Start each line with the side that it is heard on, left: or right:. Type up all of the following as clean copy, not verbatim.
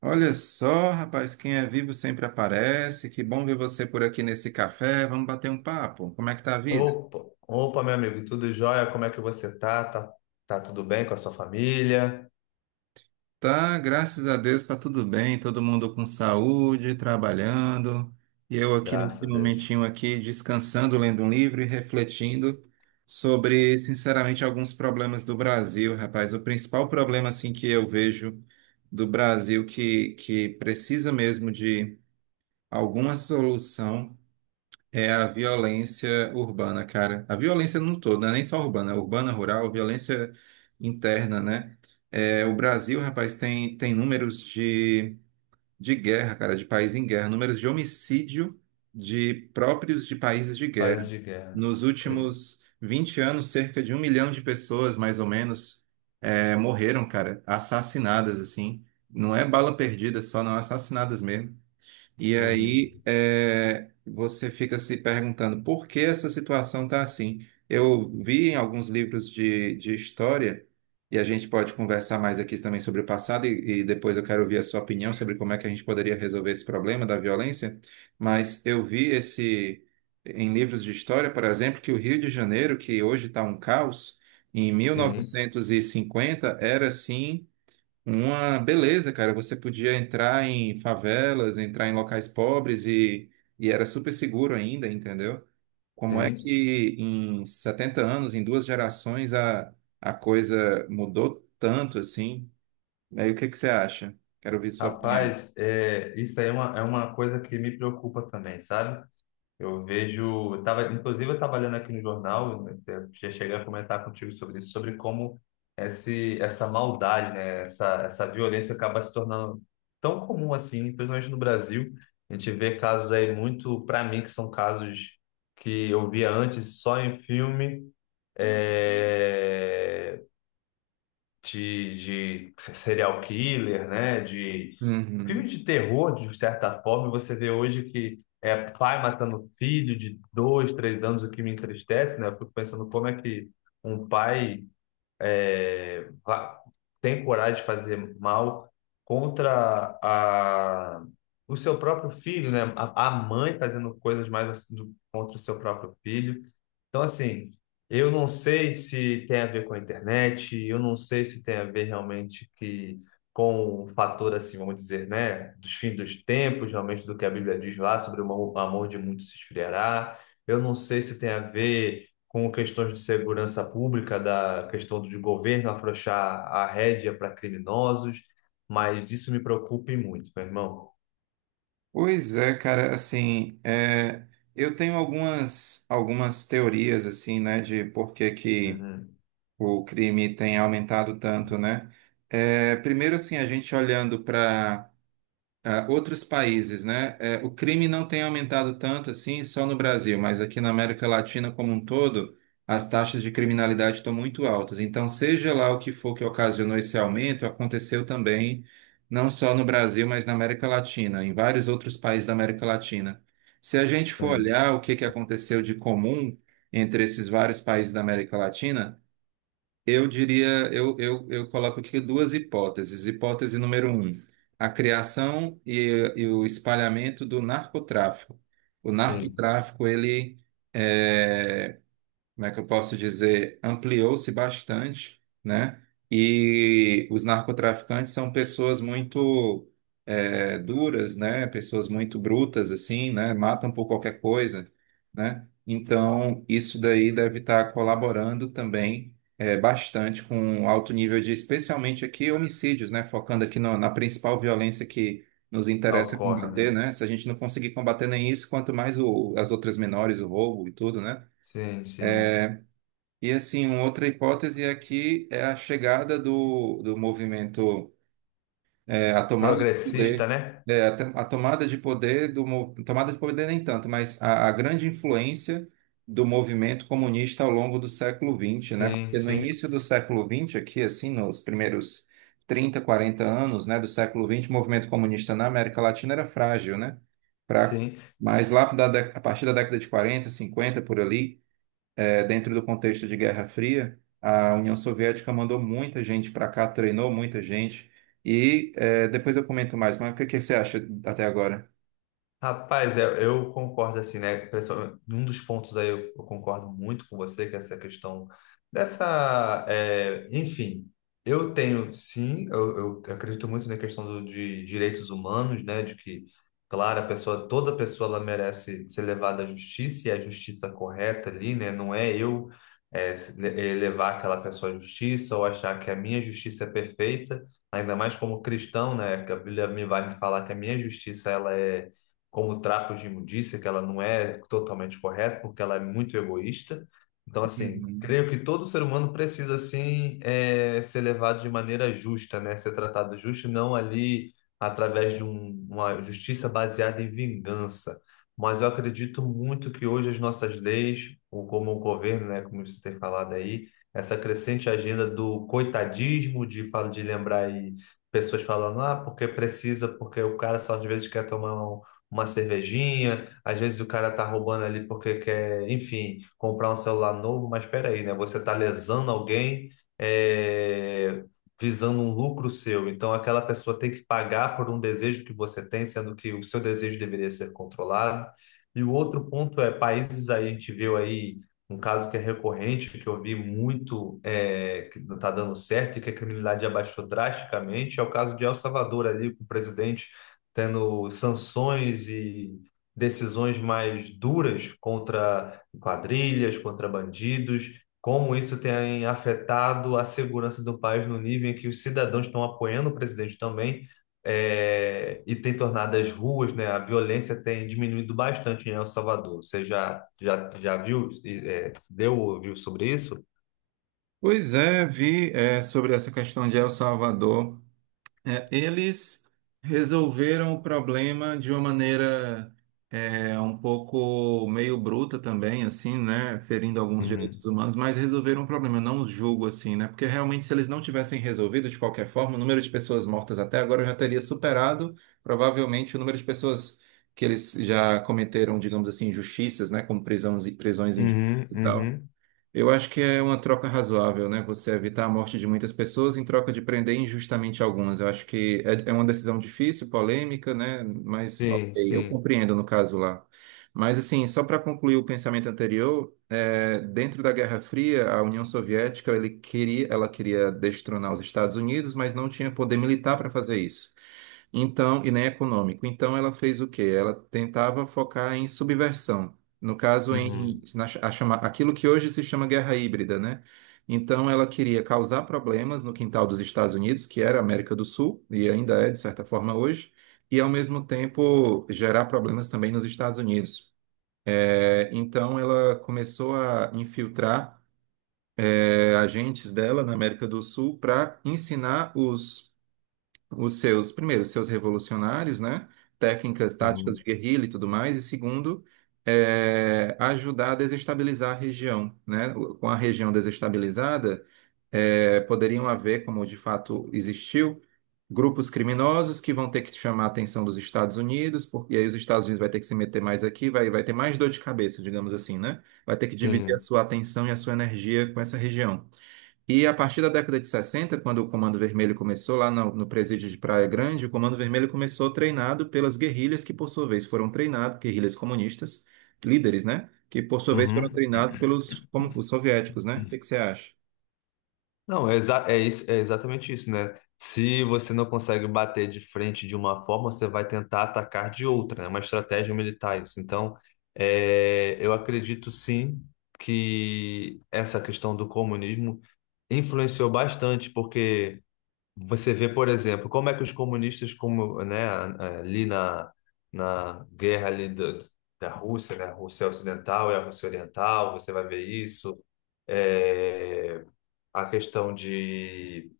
right: Olha só, rapaz, quem é vivo sempre aparece. Que bom ver você por aqui nesse café. Vamos bater um papo. Como é que tá a vida?
left: Opa, opa, meu amigo, tudo jóia? Como é que você tá? Tá tudo bem com a sua família?
right: Tá, graças a Deus, tá tudo bem, todo mundo com saúde, trabalhando. E eu aqui
left: Graças
right: nesse
left: a Deus.
right: momentinho aqui descansando, lendo um livro e refletindo sobre, sinceramente, alguns problemas do Brasil, rapaz. O principal problema assim que eu vejo do Brasil que precisa mesmo de alguma solução é a violência urbana, cara. A violência no todo, não é nem só urbana, é urbana, rural, violência interna, né? É, o Brasil, rapaz, tem números de guerra, cara, de país em guerra, números de homicídio de próprios de países de
left: Paz
right: guerra.
left: de guerra.
right: Nos
left: É,
right: últimos 20 anos, cerca de 1 milhão de pessoas, mais ou menos, morreram, cara, assassinadas, assim. Não é bala perdida só, não, assassinadas mesmo. E
left: uhum.
right: aí você fica se perguntando por que essa situação está assim. Eu vi em alguns livros de história, e a gente pode conversar mais aqui também sobre o passado, e depois eu quero ouvir a sua opinião sobre como é que a gente poderia resolver esse problema da violência, mas eu vi esse em livros de história, por exemplo, que o Rio de Janeiro, que hoje está um caos, em mil
left: Sim,
right: novecentos e cinquenta era assim uma beleza, cara. Você podia entrar em favelas, entrar em locais pobres e era super seguro ainda, entendeu? Como é
left: sim.
right: que em 70 anos, em duas gerações, a coisa mudou tanto assim? Aí o que que você acha? Quero ouvir sua opinião.
left: Rapaz, isso aí é uma coisa que me preocupa também, sabe? Eu vejo, eu tava, inclusive eu estava olhando aqui no jornal, né, até já cheguei a comentar contigo sobre isso, sobre como essa maldade, né, essa violência acaba se tornando tão comum assim, principalmente no Brasil. A gente vê casos aí muito, para mim, que são casos que eu via antes só em filme, é, de, de serial killer, né, de
right: Uhum.
left: filme de terror, de certa forma, você vê hoje que é pai matando filho de dois, três anos, o que me entristece, né? Eu fico pensando como é que um pai é, va- tem coragem de fazer mal contra a, o seu próprio filho, né? A mãe fazendo coisas mais assim, contra o seu próprio filho. Então, assim, eu não sei se tem a ver com a internet, eu não sei se tem a ver realmente que com o fator, assim, vamos dizer, né, dos fins dos tempos, realmente do que a Bíblia diz lá sobre o amor de muitos se esfriará. Eu não sei se tem a ver com questões de segurança pública, da questão do governo afrouxar a rédea para criminosos, mas isso me preocupa e muito, meu irmão.
right: Pois é, cara, assim, eu tenho algumas teorias, assim, né, de por que que
left: Uhum.
right: o crime tem aumentado tanto, né? É, primeiro, assim, a gente olhando para outros países, né? É, o crime não tem aumentado tanto assim só no Brasil, mas aqui na América Latina como um todo, as taxas de criminalidade estão muito altas. Então, seja lá o que for que ocasionou esse aumento, aconteceu também não só no Brasil, mas na América Latina, em vários outros países da América Latina. Se a gente for
left: Sim,
right: olhar o que que aconteceu de comum entre esses vários países da América Latina eu diria, eu coloco aqui duas hipóteses. Hipótese número um, a criação e o espalhamento do narcotráfico. O
left: sim.
right: narcotráfico, ele, eh, como é que eu posso dizer, ampliou-se bastante, né? E os narcotraficantes são pessoas muito duras, né? Pessoas muito brutas, assim, né? Matam por qualquer coisa, né? Então, isso daí deve estar colaborando também bastante com o alto nível de, especialmente aqui, homicídios, né? Focando aqui na principal violência que nos interessa
left: Ocorre, né?
right: combater, né? Se a gente não conseguir combater nem isso, quanto mais as outras menores, o roubo e tudo, né?
left: Sim, sim.
right: E assim, uma outra hipótese aqui é a chegada do movimento, a tomada de
left: Progressista,
right: poder,
left: né?
right: a tomada de poder tomada de poder nem tanto, mas a grande influência do movimento comunista ao longo do século XX, né?
left: Sim,
right: Porque no
left: sim,
right: início do século XX, aqui assim, nos primeiros 30, 40 anos, né, do século XX, o movimento comunista na América Latina era frágil, né? Fraco.
left: sim.
right: Mas lá a partir da década de 40, 50 por ali dentro do contexto de Guerra Fria, a União Soviética mandou muita gente para cá, treinou muita gente. E depois eu comento mais, mas o que que você acha até agora?
left: Rapaz, eu concordo assim, né? Pessoal, um dos pontos aí eu concordo muito com você, que é essa questão dessa, é, enfim, eu tenho sim, eu acredito muito na questão do, de direitos humanos, né? De que, claro, toda pessoa ela merece ser levada à justiça e a justiça correta ali, né? Não é eu levar aquela pessoa à justiça ou achar que a minha justiça é perfeita, ainda mais como cristão, né? Que a Bíblia me falar que a minha justiça ela é como trapos de imundícia, que ela não é totalmente correta, porque ela é muito egoísta. Então, assim,
right: Uhum.
left: creio que todo ser humano precisa, assim, é ser levado de maneira justa, né? Ser tratado justo, não ali através de uma justiça baseada em vingança. Mas eu acredito muito que hoje as nossas leis, ou como o governo, né, como você tem falado aí, essa crescente agenda do coitadismo, de lembrar aí pessoas falando, ah, porque precisa, porque o cara só às vezes quer tomar uma cervejinha, às vezes o cara tá roubando ali porque quer, enfim, comprar um celular novo, mas espera aí, né? Você tá lesando alguém, é, visando um lucro seu. Então, aquela pessoa tem que pagar por um desejo que você tem, sendo que o seu desejo deveria ser controlado. E o outro ponto é países aí, a gente viu aí um caso que é recorrente, que eu vi muito, é, que não está dando certo e que a criminalidade abaixou drasticamente, é o caso de El Salvador ali, com o presidente tendo sanções e decisões mais duras contra quadrilhas, contra bandidos, como isso tem afetado a segurança do país no nível em que os cidadãos estão apoiando o presidente também, eh, e tem tornado as ruas, né, a violência tem diminuído bastante em El Salvador. Você já viu, ouviu sobre isso?
right: Pois é, vi sobre essa questão de El Salvador. É, eles resolveram o problema de uma maneira um pouco meio bruta também, assim, né? Ferindo alguns
left: Uhum,
right: direitos humanos, mas resolveram o problema. Eu não os julgo assim, né? Porque realmente, se eles não tivessem resolvido de qualquer forma, o número de pessoas mortas até agora já teria superado, provavelmente, o número de pessoas que eles já cometeram, digamos assim, injustiças, né? Como prisões, prisões
left: uhum,
right: injustas e tal.
left: uhum,
right: Eu acho que é uma troca razoável, né? Você evitar a morte de muitas pessoas em troca de prender injustamente algumas. Eu acho que é uma decisão difícil, polêmica, né? Mas ok,
left: sim,
right: eu
left: sim,
right: compreendo no caso lá. Mas assim, só para concluir o pensamento anterior, dentro da Guerra Fria, a União Soviética ele queria, ela queria destronar os Estados Unidos, mas não tinha poder militar para fazer isso. Então, e nem econômico. Então, ela fez o quê? Ela tentava focar em subversão. No caso,
left: uhum,
right: aquilo que hoje se chama guerra híbrida, né? Então, ela queria causar problemas no quintal dos Estados Unidos, que era a América do Sul, e ainda é, de certa forma, hoje, e, ao mesmo tempo, gerar problemas também nos Estados Unidos. É, então, ela começou a infiltrar, agentes dela na América do Sul para ensinar os seus, primeiro, os seus revolucionários, né? Técnicas, táticas de
left: uhum,
right: guerrilha e tudo mais, e segundo, ajudar a desestabilizar a região, né? Com a região desestabilizada, poderiam haver, como de fato existiu, grupos criminosos que vão ter que chamar a atenção dos Estados Unidos, porque aí os Estados Unidos vai ter que se meter mais aqui, vai ter mais dor de cabeça, digamos assim, né? Vai ter que dividir a
left: sim.
right: sua atenção e a sua energia com essa região. E a partir da década de 60, quando o Comando Vermelho começou lá no presídio de Praia Grande, o Comando Vermelho começou treinado pelas guerrilhas que, por sua vez, foram treinados, guerrilhas comunistas, líderes, né? Que, por sua vez, foram
left: Uhum.
right: treinados pelos como, os soviéticos, né? O que que você acha?
left: Não, é isso, é exatamente isso, né? Se você não consegue bater de frente de uma forma, você vai tentar atacar de outra, né? É uma estratégia militar, isso. Então, é, eu acredito sim que essa questão do comunismo influenciou bastante, porque você vê, por exemplo, como é que os comunistas, como, né, na guerra ali da Rússia, né? A Rússia Ocidental e a Rússia Oriental, você vai ver isso. É, a questão de.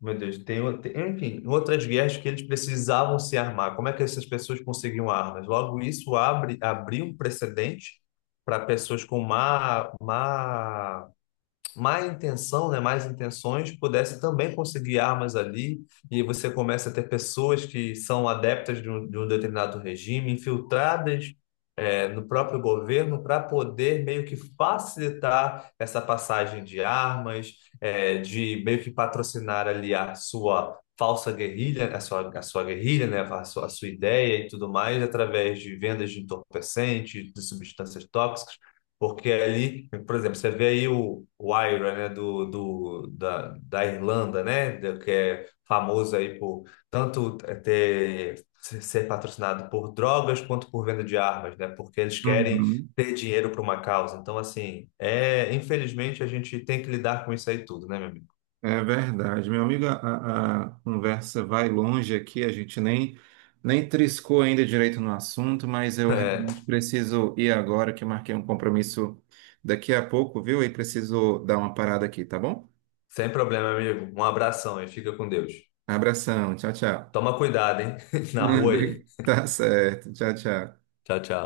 left: Meu Deus, enfim, outras guerras que eles precisavam se armar. Como é que essas pessoas conseguiam armas? Logo, abriu um precedente para pessoas com má intenção, né? Más intenções, pudessem também conseguir armas ali. E você começa a ter pessoas que são adeptas de um determinado regime, infiltradas é, no próprio governo para poder meio que facilitar essa passagem de armas, é, de meio que patrocinar ali a sua falsa guerrilha, a sua guerrilha, né, a sua ideia e tudo mais, através de vendas de entorpecentes, de substâncias tóxicas, porque ali, por exemplo, você vê aí o IRA, né, da Irlanda, né, que é famoso aí por tanto ter ser patrocinado por drogas quanto por venda de armas, né? Porque eles querem
right: Uhum.
left: ter dinheiro para uma causa. Então, assim, é, infelizmente a gente tem que lidar com isso aí tudo, né, meu amigo?
right: É verdade, meu amigo, a conversa vai longe aqui, a gente nem triscou ainda direito no assunto, mas eu
left: É,
right: realmente preciso ir agora, que eu marquei um compromisso daqui a pouco, viu? E preciso dar uma parada aqui, tá bom?
left: sem problema, amigo. Um abração e fica com Deus.
right: Abração. Tchau, tchau.
left: Toma cuidado, hein? Na rua aí.
right: Tá certo. Tchau, tchau.
left: Tchau, tchau.